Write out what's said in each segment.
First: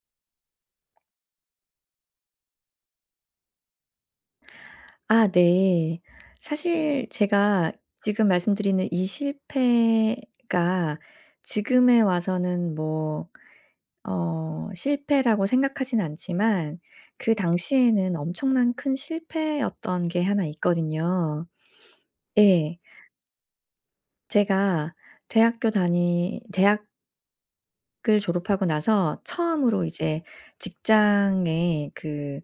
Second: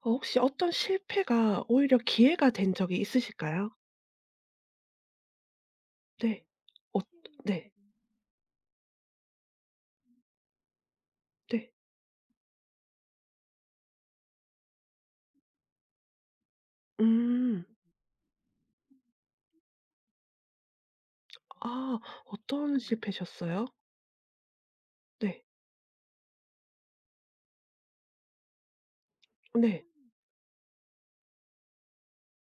혹시 어떤 실패가 오히려 기회가 된 적이 있으실까요? 아 네. 네. 어.. 사실 네. 제가 지금 말씀드리는 이 실패가 네. 지금에 와서는 뭐 실패라고 생각하진 않지만, 그 음. 당시에는 엄청난 큰 실패였던 게 하나 있거든요. 아 예. 어떤 실패셨어요? 제가 네. 대학교 다니 대학을 졸업하고 나서 네. 처음으로 이제 직장에 그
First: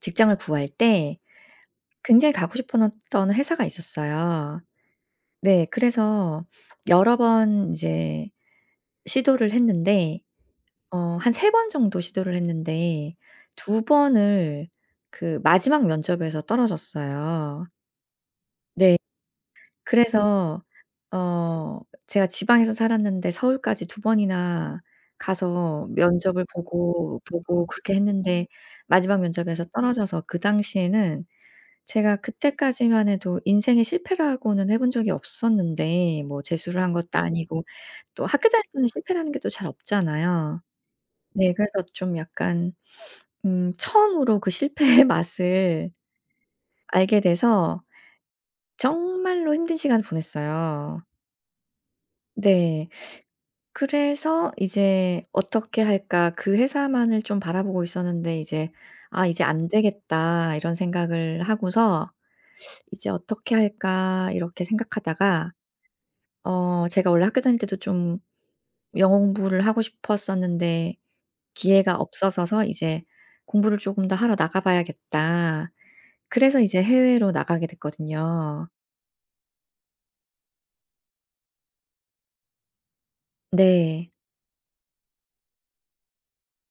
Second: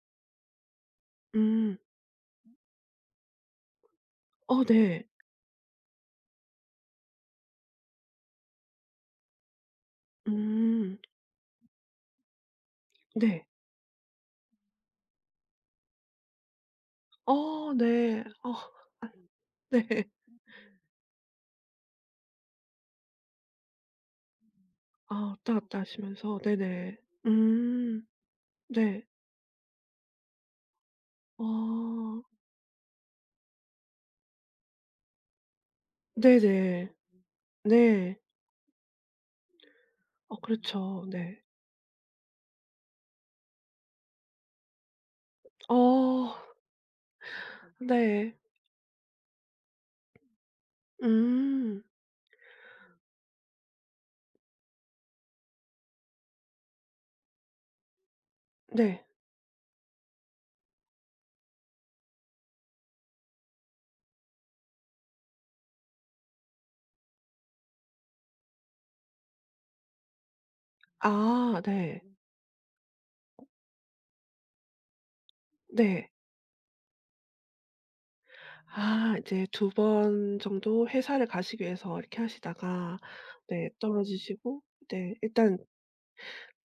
직장을 구할 때 음. 굉장히 가고 싶었던 회사가 있었어요. 어 네. 네. 그래서 여러 번 이제 시도를 했는데, 음. 한 3번 정도 시도를 했는데 네. 2번을 그 마지막 면접에서 떨어졌어요. 어 네. 어 네. 네. 그래서 어 제가 지방에서 살았는데, 서울까지 2번이나 아 왔다 갔다 가서 하시면서 면접을 네네. 보고 그렇게 음. 했는데, 네. 마지막 면접에서 떨어져서 그 당시에는, 제가 어. 그때까지만 해도 인생의 실패라고는 해본 적이 없었는데, 뭐 재수를 네네. 한 것도 아니고 네. 또 학교 다닐 때는 실패라는 게 또 잘 어 없잖아요. 그렇죠. 네. 네, 그래서 좀 약간 처음으로 그 실패의 맛을 어 알게 돼서 네. 정말로 힘든 시간을 보냈어요. 음. 네. 그래서 이제 '어떻게 할까?' 그 회사만을 좀 바라보고 있었는데, 이제 네. '아 이제 안 되겠다.' 이런 생각을 하고서 '이제 어떻게 할까?' 이렇게 생각하다가, 제가 원래 학교 다닐 때도 좀 영어 공부를 하고 싶었었는데 아 기회가 네. 없어서, 이제 '공부를 조금 더 하러 나가 봐야겠다.' 네. 그래서 이제 해외로 나가게 됐거든요. 아 이제 두 번 정도 회사를 가시기 위해서 이렇게 하시다가 네 네. 떨어지시고 네 일단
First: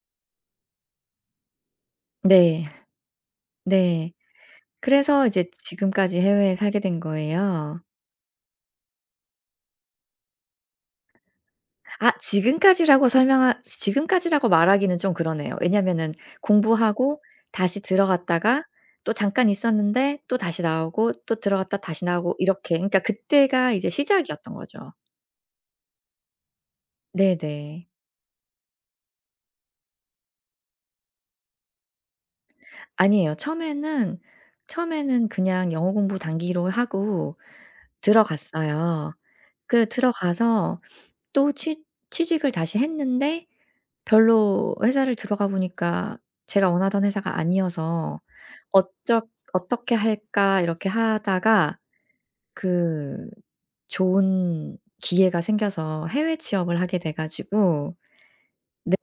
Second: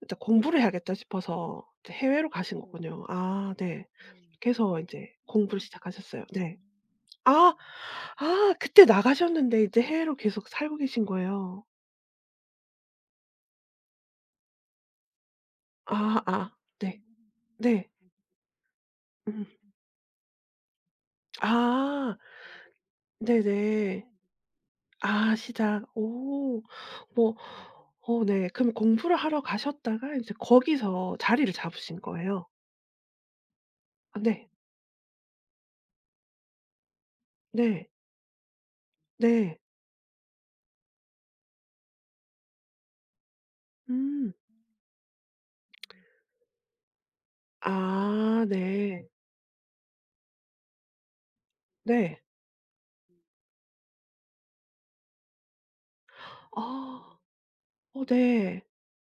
일단 '공부를 해야겠다.' 싶어서 이제 해외로 가신 네. 네. 거군요. 아 네. 네. 네. 그래서 이제 그래서 이제 공부를 지금까지 시작하셨어요. 해외에 네. 살게 된 아. 거예요. 아 그때 나가셨는데 이제 해외로 계속 살고 계신 거예요. 아, 지금까지라고 말하기는 좀 그러네요. 왜냐면은 아 아. 네. 공부하고 음. 다시 네. 들어갔다가 또 음. 잠깐 있었는데 또 다시 나오고 또 들어갔다 다시 아. 나오고, 이렇게. 그러니까 그때가 이제 네네. 시작이었던 거죠. 아 시작. 오. 뭐 네네. 어 네. 그럼 공부를 하러 가셨다가 이제 거기서 자리를 잡으신 거예요? 아니에요. 아 처음에는 네. 그냥 영어 공부 단기로 하고 네. 들어갔어요. 네. 그 들어가서 또 취 취직을 다시 했는데, 음. 별로, 회사를 들어가 보니까 제가 원하던 회사가 아니어서, 아 네. '어쩌 어떻게 할까?' 이렇게 하다가 네. 그 좋은 기회가 생겨서 해외 취업을 하게 돼 아. 가지고, 어 네. 네.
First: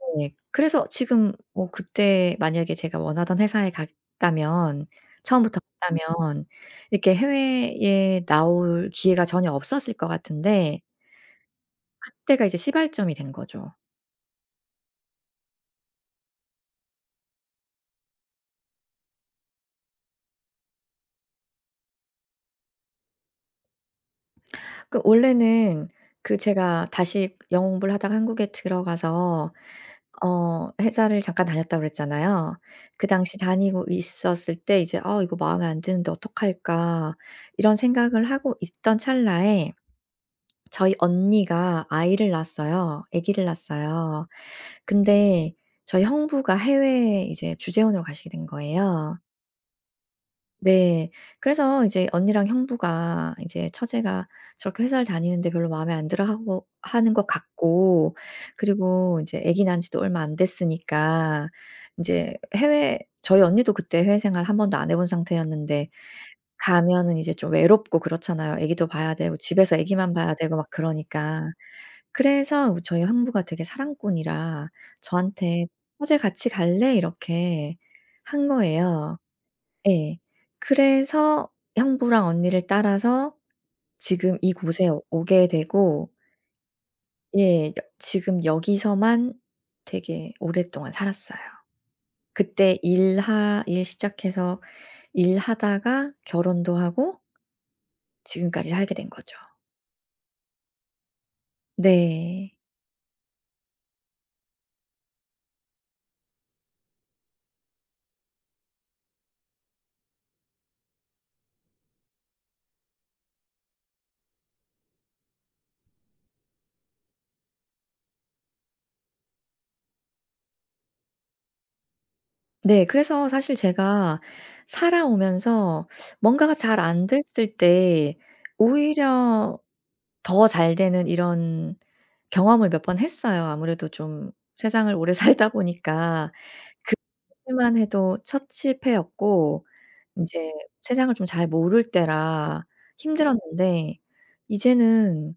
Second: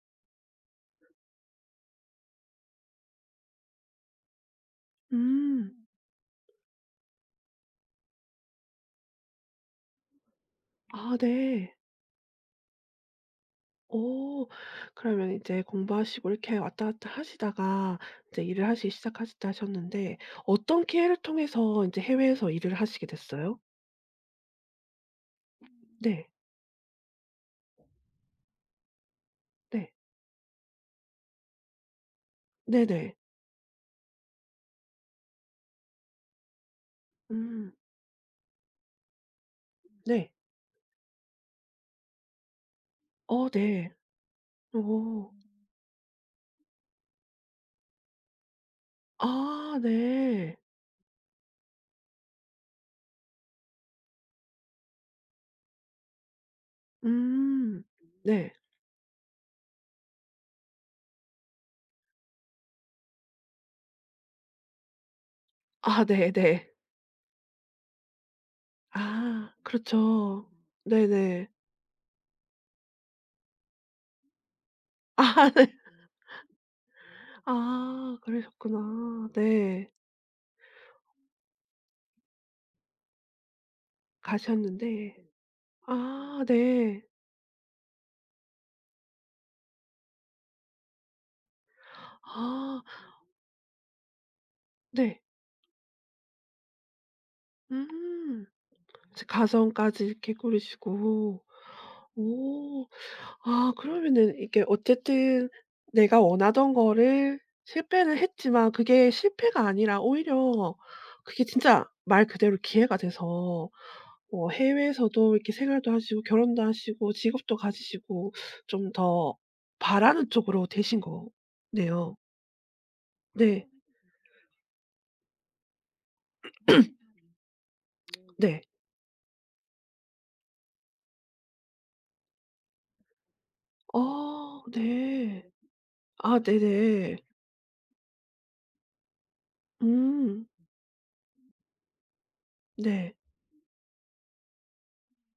그래서 지금, 뭐 그때 만약에 제가 원하던 회사에 갔다면, 처음부터 음. 갔다면 이렇게 해외에 나올 기회가 전혀 없었을 것 같은데, 아 네. 그때가 이제 시발점이 된 거죠. 오. 그러면 이제 공부하시고 이렇게 왔다 갔다 하시다가 이제 일을 하시기 시작하셨다 하셨는데 어떤 기회를 통해서 이제 해외에서 일을 하시게 됐어요? 그 원래는, 네. 그 제가 다시 영어 공부를 하다가 한국에 들어가서 네. 회사를 잠깐 다녔다고 그랬잖아요. 그 네네. 당시 다니고 있었을 때 이제 '아 이거 마음에 안 드는데 어떡할까.' 음. 이런 생각을 하고 있던 찰나에, 네. 저희 언니가 아이를 낳았어요. 아기를 어 네. 낳았어요. 어. 음. 근데 저희 형부가 해외에 이제 주재원으로 가시게 된 거예요. 아 네. 네. 그래서 이제 언니랑 형부가, 이제 처제가 저렇게 회사를 다니는데 별로 마음에 안 들어 하고 하는 것 음. 같고, 네. 그리고 이제 아기 낳은 지도 얼마 안 됐으니까 이제 해외 저희 언니도 그때 해외 생활 한 번도 안 해본 상태였는데, 아 네네. 가면은 이제 좀 외롭고 그렇잖아요. 아기도 봐야 되고, 아 집에서 아기만 봐야 그렇죠. 되고 막 네네. 그러니까. 그래서 저희 형부가 되게 사랑꾼이라 아 저한테 네. "어제 같이 갈래?" 이렇게 아 한 거예요. 그러셨구나. 네. 예. 그래서 형부랑 언니를 따라서 지금 이곳에 가셨는데 오게 되고, 아 네. 예, 여 지금 여기서만 되게 오랫동안 살았어요. 그때 아 일하 일 시작해서 네. 일하다가 결혼도 하고 음. 지금까지 살게 된 이제 거죠. 가정까지 이렇게 꾸리시고. 네. 오. 아 그러면은 이게 어쨌든 내가 원하던 거를 실패는 했지만 그게 실패가 아니라 오히려 그게 진짜 말 그대로 기회가 돼서 뭐 해외에서도 이렇게 생활도 하시고 결혼도 하시고 직업도 가지시고 좀 더 바라는 쪽으로 되신 거네요. 네, 그래서 사실 네. 제가 살아오면서 뭔가가 잘 안 됐을 때 음. 네. 오히려 더 잘 되는, 이런 경험을 몇 번 했어요. 아무래도 좀 어 네. 세상을 오래 네. 살다 보니까. 아 네네. 그때만 해도 첫 실패였고 음. 인제 세상을 좀 잘 모를 때라 네. 힘들었는데, 이제는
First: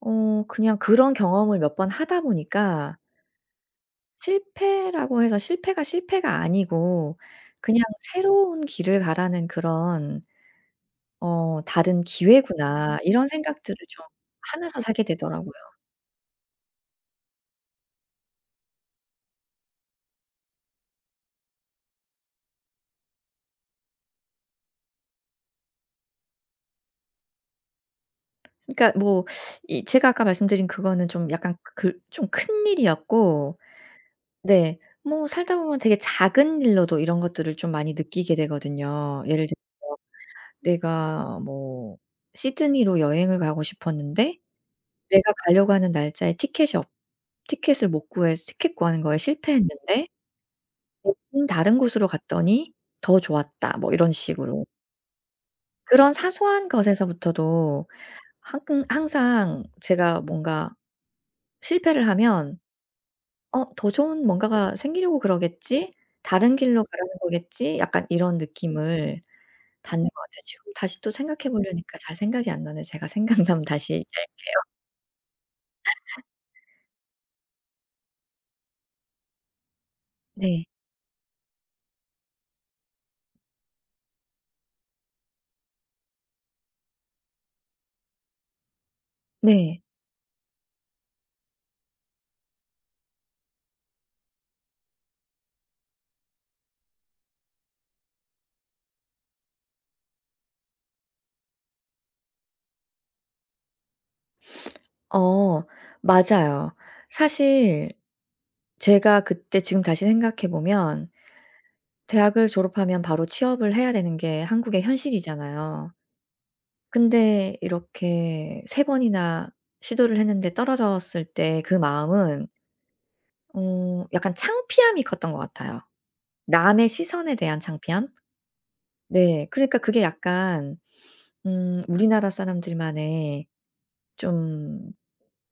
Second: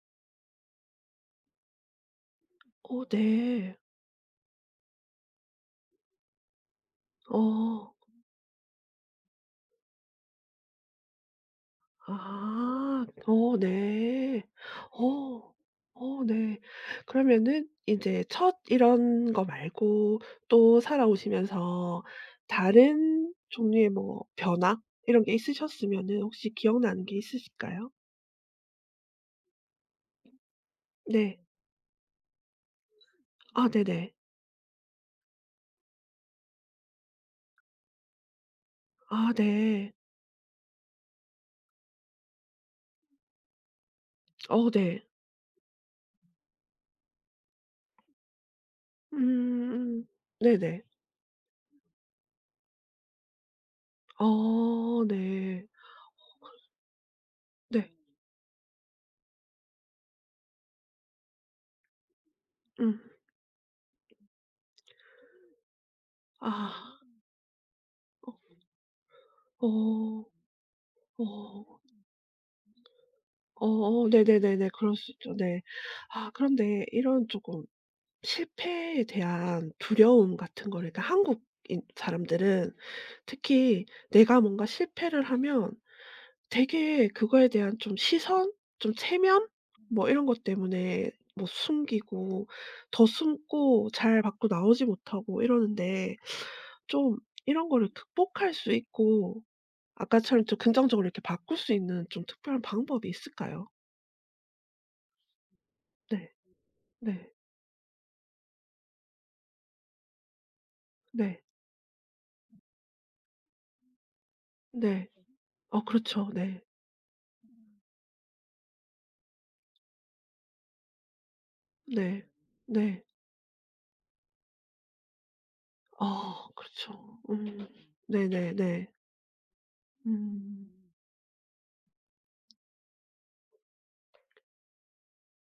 그냥 그런 경험을 몇 번 하다 보니까, 어 네. 실패라고 해서 실패가 아니고, 그냥 어. '새로운 길을 가라는 그런 어 다른 기회구나.' 아. 이런 어 생각들을 좀 네. 하면서 살게 어. 되더라고요. 어 네. 그러면은 이제 첫 이런 거 말고 또 살아오시면서 다른 종류의 뭐 변화 이런 게 있으셨으면은 혹시 기억나는 게 있으실까요? 그러니까 뭐, 이 제가 아까 말씀드린 그거는 좀 네. 약간 그, 좀 큰일이었고, 아 네네. 네, 뭐 살다 보면 되게 작은 일로도 이런 것들을 좀 많이 느끼게 되거든요. 아 예를 네. 들면, 내가 뭐 시드니로 여행을 가고 싶었는데 어 네. 내가 가려고 하는 날짜에 티켓이 없 티켓을 못 구해서 티켓 구하는 거에 음음. 실패했는데 네네. 대신 다른 곳으로 갔더니 더 좋았다, 뭐 이런 식으로. 어 네. 그런 사소한 것에서부터도 네. 항 항상 제가 뭔가 실패를 하면 음. '어 더 좋은 뭔가가 생기려고 그러겠지. 다른 길로 아. 가라는 거겠지.' 약간 이런 어 느낌을 받는 것 어. 같아요. 지금 다시 또 생각해 어. 보려니까 잘 생각이 안 나네. 제가 생각나면 어 다시 어, 이제. 네네네네. 그럴 수 있죠. 네. 아 그런데 이런 조금 실패에 대한 두려움 네. 같은 거를 그러니까 한국인 사람들은 특히 내가 뭔가 실패를 하면 되게 그거에 대한 좀 시선, 좀 체면 네. 뭐 이런 것 때문에 뭐 숨기고 더 숨고 잘 밖으로 나오지 못하고 이러는데 좀 이런 거를 극복할 수 있고 아까처럼 좀 긍정적으로 이렇게 바꿀 수 있는 좀 특별한 방법이 있을까요? 어 네. 맞아요. 네. 사실 제가 그때, 지금 다시 생각해 보면, 네. 대학을 졸업하면 바로 취업을 해야 되는 게 한국의 네. 어 현실이잖아요. 그렇죠. 네. 근데 이렇게 3번이나 시도를 했는데 떨어졌을 때 그 네. 마음은 네. 약간 창피함이 컸던 것 같아요. 아 남의 그렇죠. 시선에 대한 음. 창피함? 네네네. 네. 그러니까 그게 음. 약간 우리나라 사람들만의 좀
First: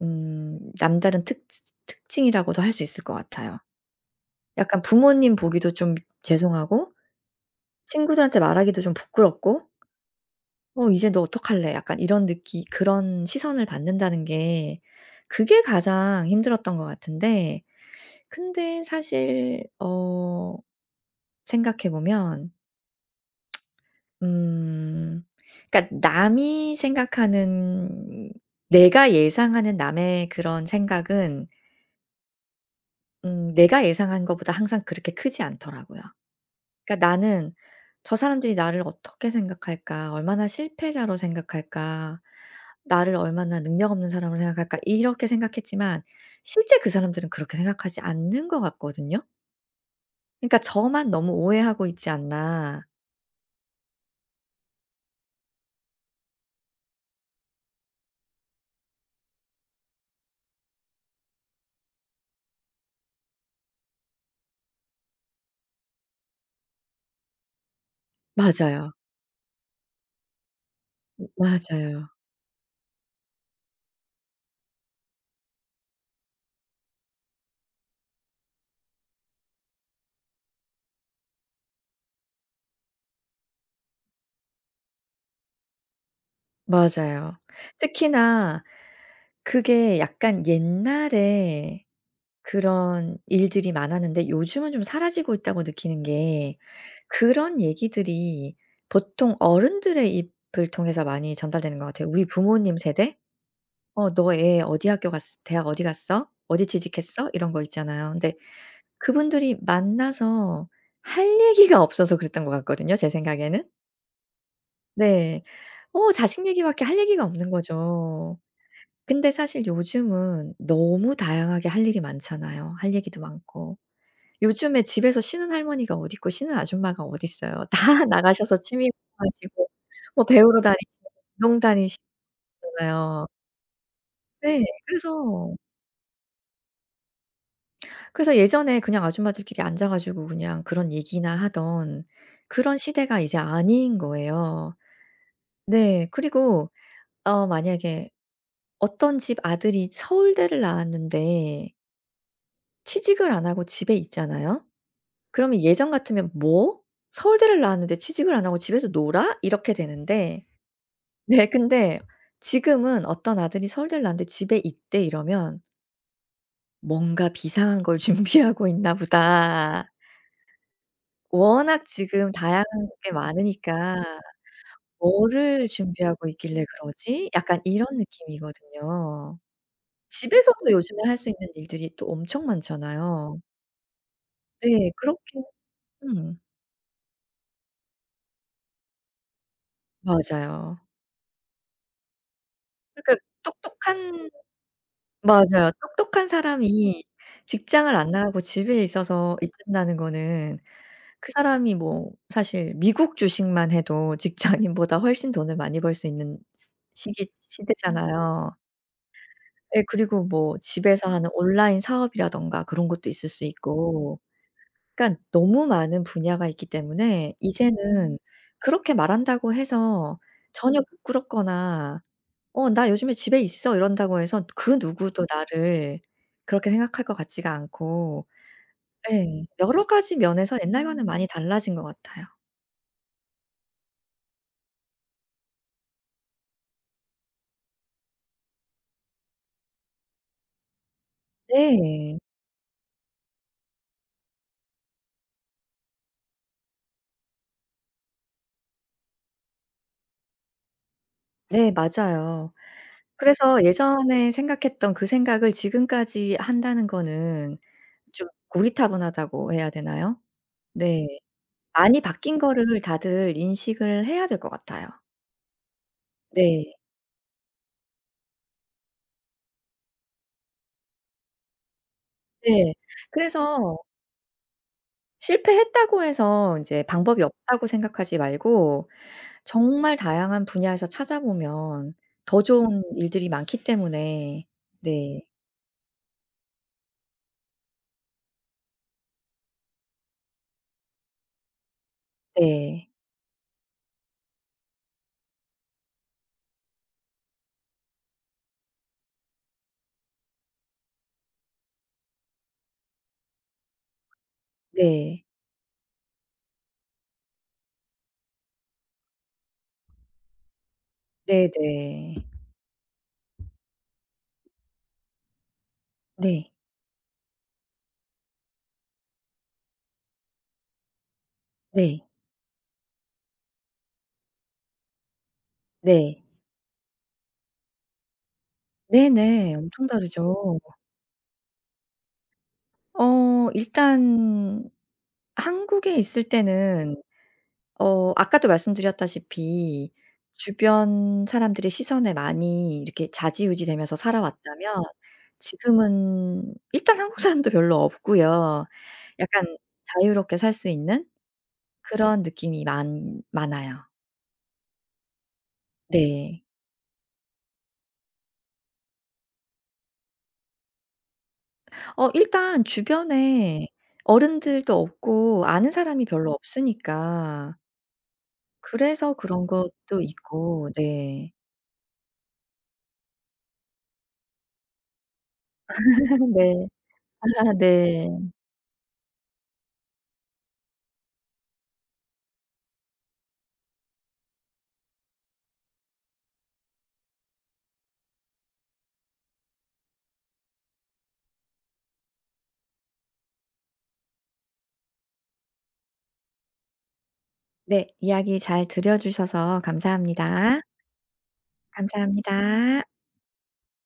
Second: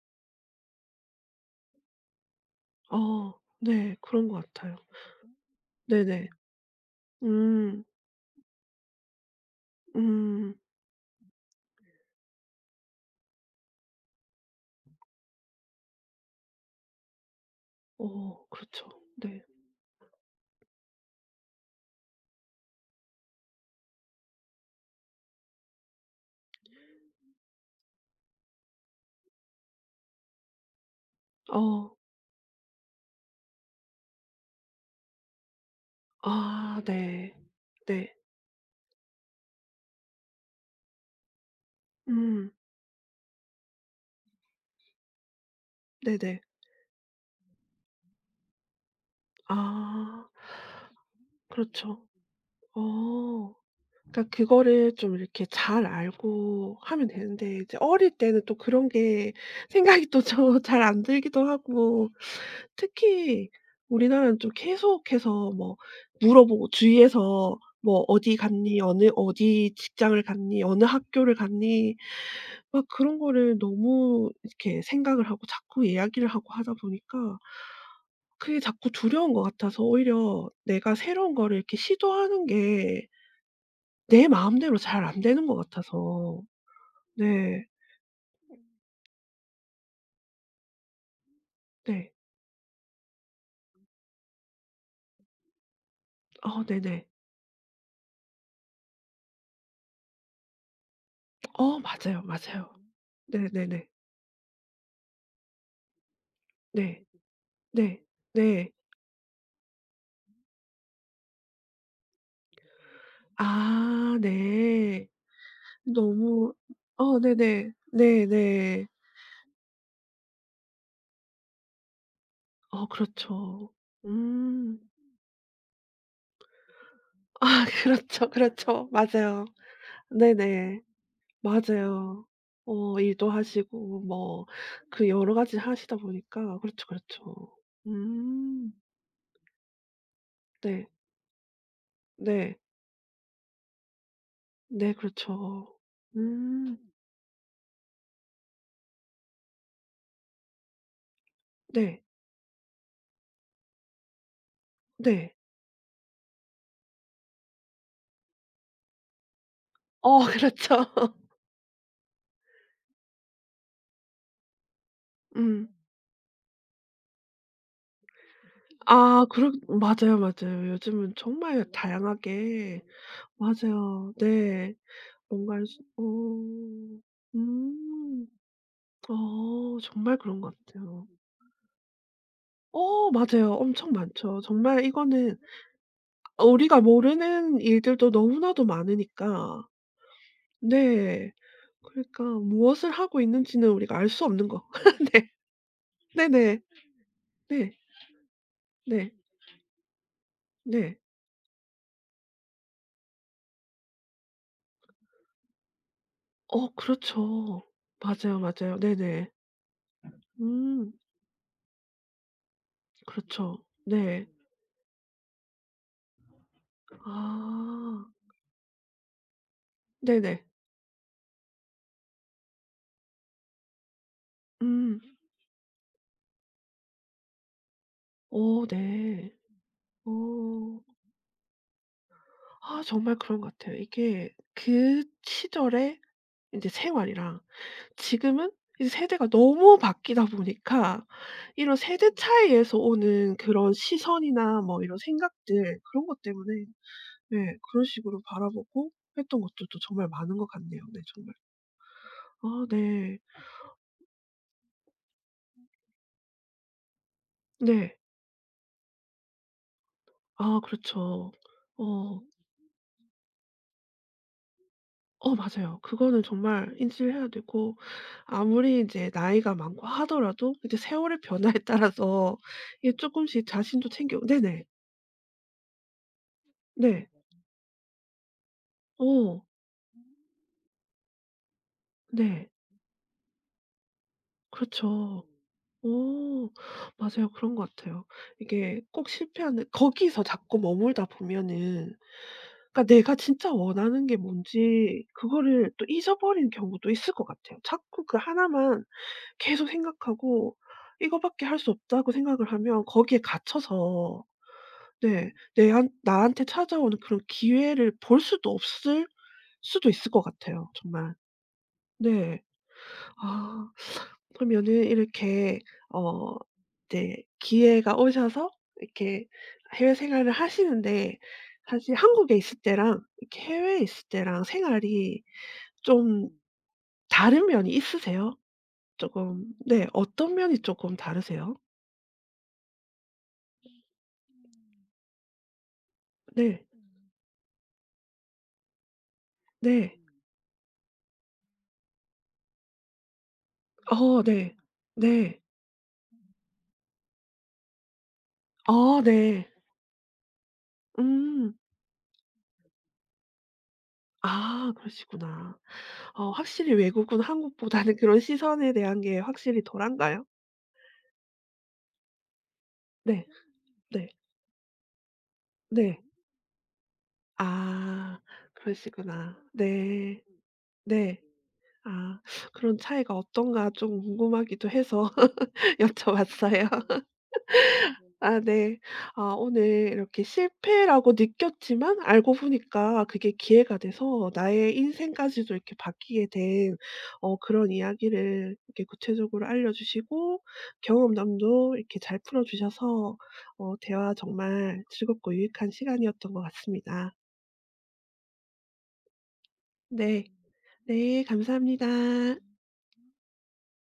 남다른 특 특징이라고도 할 수 있을 것 어 같아요. 네. 그런 것 같아요. 약간 부모님 보기도 좀 네네. 죄송하고, 음. 친구들한테 말하기도 좀 부끄럽고, 음. '어 이제 너 어떡할래?' 약간 이런 느끼 그런 시선을 받는다는 게, 그게 가장 힘들었던 것 같은데. 어 근데 그렇죠. 네. 사실 생각해 보면 음 그러니까 남이 생각하는, 내가 예상하는 남의 그런 생각은 어. 내가 예상한 것보다 항상 그렇게 크지 않더라고요. 아 그러니까 네. 나는 네. '저 사람들이 나를 어떻게 생각할까? 얼마나 실패자로 생각할까? 음. 나를 얼마나 능력 없는 사람으로 생각할까?' 이렇게 생각했지만 네네. 실제 그 사람들은 그렇게 생각하지 않는 것 같거든요. 아 그러니까 저만 너무 오해하고 그렇죠. 있지 않나. 어. 그러니까 그거를 좀 이렇게 잘 알고 하면 되는데 이제 어릴 때는 또 그런 게 생각이 또 저 잘 안 들기도 하고 특히 우리나라는 좀 계속해서 뭐 물어보고 주위에서 뭐 "어디 갔니? 맞아요. 어느 어디 직장을 갔니? 어느 학교를 갔니?" 맞아요. 막 그런 거를 너무 이렇게 생각을 하고 자꾸 이야기를 하고 하다 보니까 그게 자꾸 두려운 것 같아서 오히려 내가 새로운 거를 이렇게 시도하는 게 내 마음대로 잘 안 되는 것 같아서 맞아요. 네. 특히나 그게 약간 옛날에 네. 그런 일들이 많았는데 요즘은 좀 사라지고 있다고 느끼는 게, 어 네네. 그런 얘기들이 보통 어른들의 입을 통해서 많이 어 전달되는 것 같아요. 맞아요, 우리 맞아요. 부모님 세대? 네네네. 네. "어 너 애 어디 학교 갔어 대학 어디 갔어? 어디 네. 취직했어?" 이런 거 네. 있잖아요. 근데 네, 네. 그분들이 만나서 할 얘기가 없어서 그랬던 것 같거든요, 제 생각에는. 아 네. 네. 자식 너무 얘기밖에 할 어 얘기가 없는 네네. 거죠. 네네. 근데 사실 요즘은 너무 다양하게 할 일이 많잖아요. 어 할 얘기도 그렇죠. 많고. 음. 요즘에 집에서 쉬는 할머니가 어디 있고 쉬는 아줌마가 어디 있어요. 아 다 그렇죠, 나가셔서 취미 그렇죠. 맞아요. 하시고, 뭐 배우러 네네. 다니시고, 운동 맞아요. 어 다니시잖아요. 일도 하시고 뭐 네. 그 여러 그래서, 가지 하시다 보니까 그렇죠, 그렇죠. 음. 예전에 그냥 아줌마들끼리 앉아 가지고 그냥 네. 그런 얘기나 하던 네. 그런 시대가 이제 아닌 거예요. 네 그렇죠. 네. 그리고 음. 만약에 어떤 집 아들이 서울대를 나왔는데 네. 취직을 안 하고 집에 있잖아요. 네. 그러면 예전 같으면 "뭐? 서울대를 나왔는데 취직을 안 하고 집에서 놀아?" 이렇게 어 되는데, 그렇죠. 네, 근데 지금은 어떤 아들이 "서울대를 나왔는데 집에 있대." 이러면 음. '뭔가 비상한 걸 준비하고 있나 아 그렇 보다.' 맞아요, 맞아요. 요즘은 정말 워낙 지금 다양한 다양하게 게 많으니까 맞아요. 네. 뭔가 '뭐를 수 어. 준비하고 있길래 그러지?' 약간 이런 음. 느낌이거든요. 어 정말 그런 것 집에서도 요즘에 같아요. 할 수 있는 일들이 또 엄청 어 많잖아요. 맞아요. 엄청 많죠. 정말 네, 이거는 그렇게 음 우리가 모르는 일들도 너무나도 많으니까. 맞아요. 네. 그러니까 무엇을 하고 그러니까 있는지는 우리가 알 수 똑똑한, 없는 거. 네. 맞아요, 똑똑한 네네. 사람이 네. 직장을 안 나가고 집에 네. 있어서 있다는 거는, 네. 그 사람이 뭐 사실 미국 주식만 해도 직장인보다 훨씬 돈을 많이 벌 수 있는 어 시기 그렇죠. 맞아요, 시대잖아요. 맞아요. 네네. 예, 그리고 뭐 음. 집에서 하는 온라인 사업이라든가 그런 것도 있을 수 그렇죠. 있고, 네. 그러니까 너무 많은 분야가 있기 아. 때문에 이제는 그렇게 말한다고 해서 네네. 전혀 부끄럽거나 "나 요즘에 집에 있어." 이런다고 해서 그 음. 누구도 나를 그렇게 생각할 것 같지가 않고. 어 네. 예. 여러 가지 면에서 어. 옛날과는 많이 달라진 것 같아요. 아 정말 그런 것 같아요. 이게 그 시절의 이제 생활이랑 지금은 이 세대가 너무 바뀌다 보니까 이런 세대 네. 차이에서 오는 그런 시선이나 뭐 이런 생각들 그런 것 때문에 네 그런 식으로 바라보고 했던 것도 또 정말 많은 것 같네요. 네 정말. 네, 맞아요. 아 네. 그래서 예전에 생각했던 그 생각을 지금까지 한다는 거는 네. 좀 고리타분하다고 해야 되나요? 아 네. 그렇죠. 많이 어. 바뀐 거를 다들 인식을 해야 될 것 같아요. 어 맞아요. 그거는 정말 네. 인지를 해야 되고 아무리 이제 나이가 많고 하더라도 이제 세월의 변화에 따라서 네. 이게 조금씩 그래서 자신도 챙겨 네네. 실패했다고 해서 이제 네. 방법이 없다고 생각하지 말고 어 정말 다양한 분야에서 찾아보면 더 네. 좋은 일들이 많기 때문에. 네. 그렇죠. 어 맞아요. 그런 것 같아요. 이게 꼭 실패하는 거기서 자꾸 머물다 보면은 네. 그러니까 내가 진짜 원하는 게 뭔지 그거를 또 잊어버리는 경우도 있을 것 같아요. 자꾸 그 하나만 계속 생각하고 이거밖에 할 수 없다고 생각을 하면 거기에 갇혀서 네. 네 내한 나한테 찾아오는 그런 기회를 볼 수도 없을 수도 있을 것 같아요 정말. 네 네. 네. 네. 아 그러면은 이렇게 어 네. 네 기회가 오셔서 이렇게 해외 생활을 하시는데 사실 네. 한국에 있을 때랑 이렇게 해외에 있을 때랑 생활이 네. 좀 다른 면이 있으세요? 조금 네네. 네 엄청 어떤 면이 다르죠. 조금 다르세요? 일단 한국에 있을 네. 때는 아까도 말씀드렸다시피 네. 주변 사람들의 시선에 많이 이렇게 좌지우지 되면서 어 네. 살아왔다면, 네. 지금은 일단 한국 사람도 별로 없고요. 아 네. 약간 자유롭게 살 수 있는 음. 그런 느낌이 많 많아요. 아 그러시구나. 어 네. 확실히 외국은 한국보다는 그런 시선에 대한 게 확실히 덜한가요? 일단 네. 주변에 네. 어른들도 없고 아는 네. 사람이 별로 없으니까. 아 그래서 그러시구나. 그런 것도 네. 있고. 네. 네. 아 그런 차이가 어떤가 좀 궁금하기도 해서 네. 여쭤봤어요. 아 네. 아 네. 아 오늘 이렇게 실패라고 느꼈지만 알고 보니까 그게 기회가 돼서 나의 인생까지도 이렇게 바뀌게 된 그런 이야기를 이렇게 구체적으로 알려 주시고 경험담도 이렇게 잘 풀어 주셔서 대화 정말 즐겁고 유익한 시간이었던 것 같습니다. 네. 이야기 잘 들려 주셔서 네. 감사합니다. 네 감사합니다. 감사합니다.